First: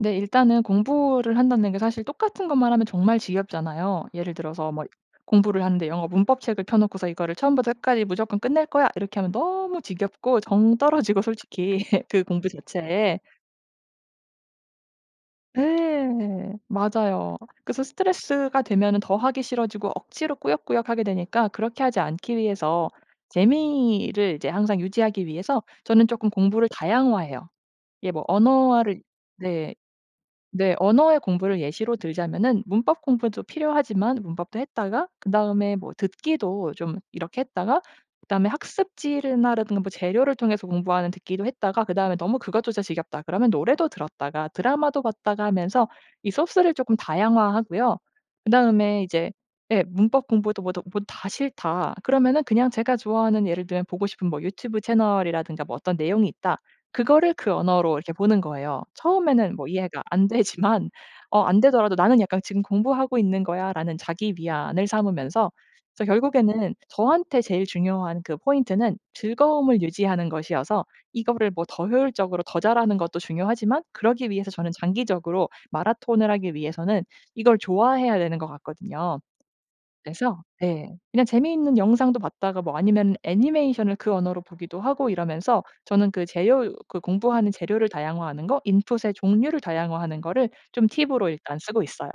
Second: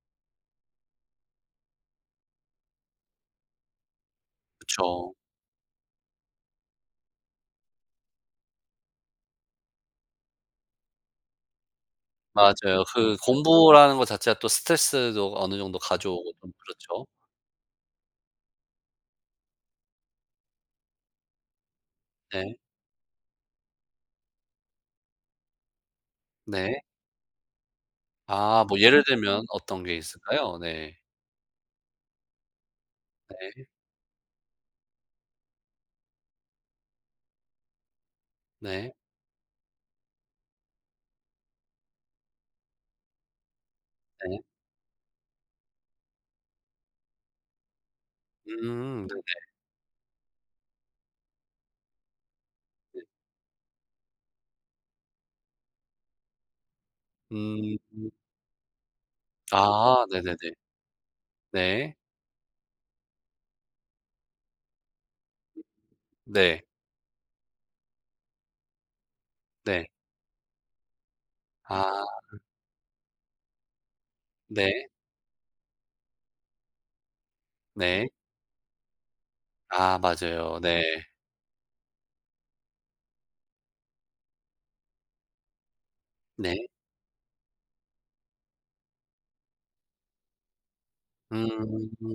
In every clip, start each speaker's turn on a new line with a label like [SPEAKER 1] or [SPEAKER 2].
[SPEAKER 1] 네, 일단은 공부를 한다는 게 사실 똑같은 것만 하면 정말 지겹잖아요. 예를 들어서 뭐
[SPEAKER 2] 그쵸.
[SPEAKER 1] 공부를 하는데 영어 문법 책을 펴 놓고서 '이거를 처음부터 끝까지 무조건 끝낼 거야.' 이렇게 하면 너무 지겹고 정 떨어지고 솔직히 그 공부
[SPEAKER 2] 맞아요. 그
[SPEAKER 1] 자체에.
[SPEAKER 2] 공부라는 거 자체가 또 스트레스도 어느 정도 가져오고
[SPEAKER 1] 네.
[SPEAKER 2] 좀 그렇죠.
[SPEAKER 1] 맞아요. 그래서 스트레스가 되면은 더 하기 싫어지고 억지로 꾸역꾸역 하게 되니까 그렇게 하지 않기
[SPEAKER 2] 네.
[SPEAKER 1] 위해서 재미를 이제 항상 유지하기 위해서 저는 쪼끔 공부를
[SPEAKER 2] 네.
[SPEAKER 1] 다양화해요. 이게 뭐
[SPEAKER 2] 아. 뭐
[SPEAKER 1] 언어를
[SPEAKER 2] 예를 들면
[SPEAKER 1] 네
[SPEAKER 2] 어떤 게 있을까요?
[SPEAKER 1] 네,
[SPEAKER 2] 네.
[SPEAKER 1] 언어의 공부를 예시로 들자면은 문법 공부도
[SPEAKER 2] 네.
[SPEAKER 1] 필요하지만 문법도 했다가 그다음에 뭐 듣기도 좀 이렇게 했다가 그다음에
[SPEAKER 2] 네.
[SPEAKER 1] 학습지를 나 라든가 뭐 재료를 통해서 공부하는 듣기도 했다가 그 다음에 '너무 그것조차 지겹다.' 그러면 노래도
[SPEAKER 2] 네.
[SPEAKER 1] 들었다가 드라마도 봤다가 하면서 이 소스를 조금 다양화하고요. 그 다음에
[SPEAKER 2] 음. 네네.
[SPEAKER 1] 이제 예, '문법 공부도 뭐도 뭐 다 싫다.' 그러면은 그냥 제가
[SPEAKER 2] 네.
[SPEAKER 1] 좋아하는 예를 들면 보고 싶은 뭐 유튜브 채널이라든가 뭐 어떤 내용이 있다 그거를 그
[SPEAKER 2] 음.
[SPEAKER 1] 언어로 이렇게 보는 거예요. 처음에는 뭐 이해가
[SPEAKER 2] 아
[SPEAKER 1] 안
[SPEAKER 2] 네네네.
[SPEAKER 1] 되지만 어 안 되더라도
[SPEAKER 2] 네.
[SPEAKER 1] '나는 약간 지금 공부하고 있는 거야.'라는 자기 위안을 삼으면서. 그래서
[SPEAKER 2] 네.
[SPEAKER 1] 결국에는 저한테 제일 중요한 그 포인트는 즐거움을
[SPEAKER 2] 네.
[SPEAKER 1] 유지하는 것이어서 이거를 뭐 더
[SPEAKER 2] 아.
[SPEAKER 1] 효율적으로 더 잘 하는 것도 중요하지만 그러기 위해서 저는
[SPEAKER 2] 네.
[SPEAKER 1] 장기적으로 마라톤을 하기 위해서는 이걸
[SPEAKER 2] 네.
[SPEAKER 1] 좋아해야 되는 것 같거든요.
[SPEAKER 2] 아
[SPEAKER 1] 그래서
[SPEAKER 2] 맞아요. 네.
[SPEAKER 1] 네, 그냥 재미있는 영상도 봤다가 뭐 아니면 애니메이션을 그 언어로 보기도 하고 이러면서 저는 그
[SPEAKER 2] 네.
[SPEAKER 1] 재료 그 공부하는 재료를 다양화하는 거 input의 종류를 다양화하는 거를 좀 팁으로
[SPEAKER 2] 음.
[SPEAKER 1] 일단 쓰고 있어요.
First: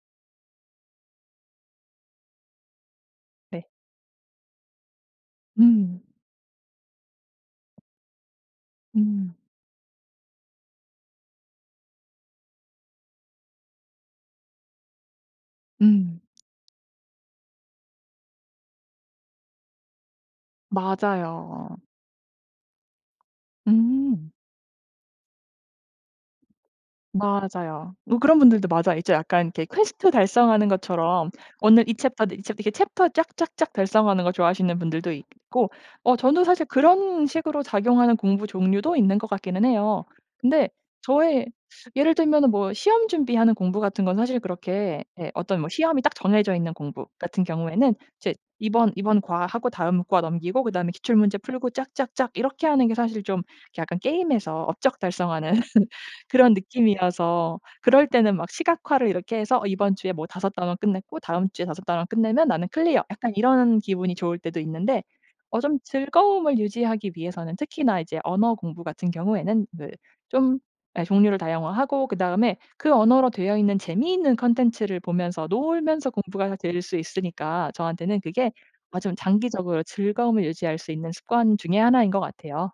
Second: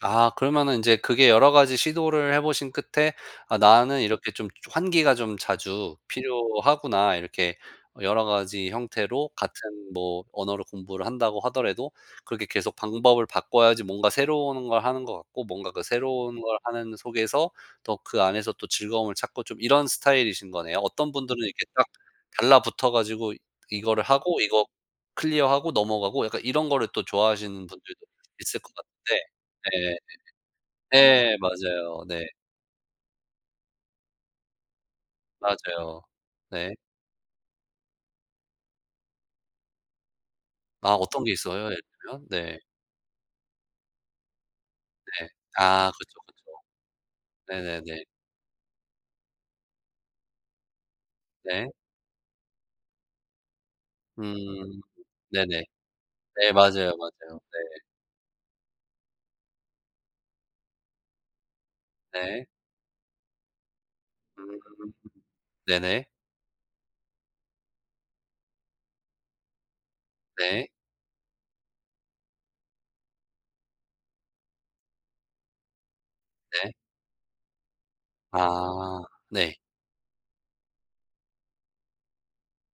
[SPEAKER 2] 아 그러면은 이제 그게 여러 가지 시도를 해 보신 끝에 '아
[SPEAKER 1] 네.
[SPEAKER 2] 나는 이렇게 좀 환기가 좀 자주
[SPEAKER 1] 음.
[SPEAKER 2] 필요하구나.' 이렇게 여러 가지 형태로
[SPEAKER 1] 음.
[SPEAKER 2] 같은 뭐 언어를 공부를 한다고 하더라도 그렇게 계속 방법을 바꿔야지 뭔가 새로운 걸 하는 것 같고 뭔가 그
[SPEAKER 1] 음.
[SPEAKER 2] 새로운 걸 하는 속에서 더 그 안에서 또 즐거움을 찾고 좀 이런 스타일이신 거네요. 어떤 분들은 이렇게
[SPEAKER 1] 맞아요.
[SPEAKER 2] 딱 달라붙어 가지고 이거를
[SPEAKER 1] 음.
[SPEAKER 2] 하고 이거 클리어 하고 넘어가고 약간 이런 거를 또 좋아하시는
[SPEAKER 1] 맞아요.
[SPEAKER 2] 분들도
[SPEAKER 1] 뭐 그런
[SPEAKER 2] 있을
[SPEAKER 1] 분들도
[SPEAKER 2] 것 같은데.
[SPEAKER 1] 맞아요. 이제 약간 이게
[SPEAKER 2] 네.
[SPEAKER 1] 퀘스트 달성하는
[SPEAKER 2] 네.
[SPEAKER 1] 것처럼
[SPEAKER 2] 네,
[SPEAKER 1] 오늘 이
[SPEAKER 2] 맞아요.
[SPEAKER 1] 챕터
[SPEAKER 2] 네.
[SPEAKER 1] 네, 이 챕 이렇게 챕터 쫙쫙쫙 달성하는 거 좋아하시는 분들도 있고.
[SPEAKER 2] 맞아요.
[SPEAKER 1] 어 저는 사실
[SPEAKER 2] 네.
[SPEAKER 1] 그런 식으로 작용하는 공부 종류도 있는 것 같기는 해요. 근데
[SPEAKER 2] 아 어떤 게
[SPEAKER 1] 저의
[SPEAKER 2] 있어요 예를
[SPEAKER 1] 예를
[SPEAKER 2] 들면?
[SPEAKER 1] 들면은
[SPEAKER 2] 네.
[SPEAKER 1] 뭐 시험 준비하는 공부같은 건 사실 그렇게
[SPEAKER 2] 네.
[SPEAKER 1] 예 어떤 뭐
[SPEAKER 2] 아
[SPEAKER 1] 시험이 딱
[SPEAKER 2] 그쵸 그쵸.
[SPEAKER 1] 정해져 있는 공부 같은 경우에는
[SPEAKER 2] 네네네.
[SPEAKER 1] 이제 이번 이번 과 하고 다음 과 넘기고 그 다음에 기출문제 풀고
[SPEAKER 2] 네.
[SPEAKER 1] 쫙쫙쫙 이렇게 하는 게 사실 좀 약간
[SPEAKER 2] 음
[SPEAKER 1] 게임에서 업적 달성하는
[SPEAKER 2] 네네. 네
[SPEAKER 1] 그런
[SPEAKER 2] 맞아요 맞아요
[SPEAKER 1] 느낌이어서
[SPEAKER 2] 네.
[SPEAKER 1] 그럴 때는 막 시각화를 이렇게 해서 '이번 주에 뭐 5 단원 끝냈고 다음 주에 5 단원
[SPEAKER 2] 네.
[SPEAKER 1] 끝내면 나는 클리어.' 약간 이런 기분이 좋을 때도
[SPEAKER 2] 음.
[SPEAKER 1] 있는데 어 좀
[SPEAKER 2] 네네.
[SPEAKER 1] 즐거움을 유지하기 위해서는 특히나 이제 언어 공부 같은 경우에는 네, 좀
[SPEAKER 2] 네.
[SPEAKER 1] 예, 종류를 다양화하고 그 다음에 그 언어로 되어 있는 재미있는 콘텐츠를 보면서 놀면서 공부가
[SPEAKER 2] 네.
[SPEAKER 1] 될 수 있으니까 저한테는 그게 아
[SPEAKER 2] 아
[SPEAKER 1] 좀
[SPEAKER 2] 네.
[SPEAKER 1] 장기적으로 즐거움을 유지할 수 있는 습관 중에 1 인 것 같아요.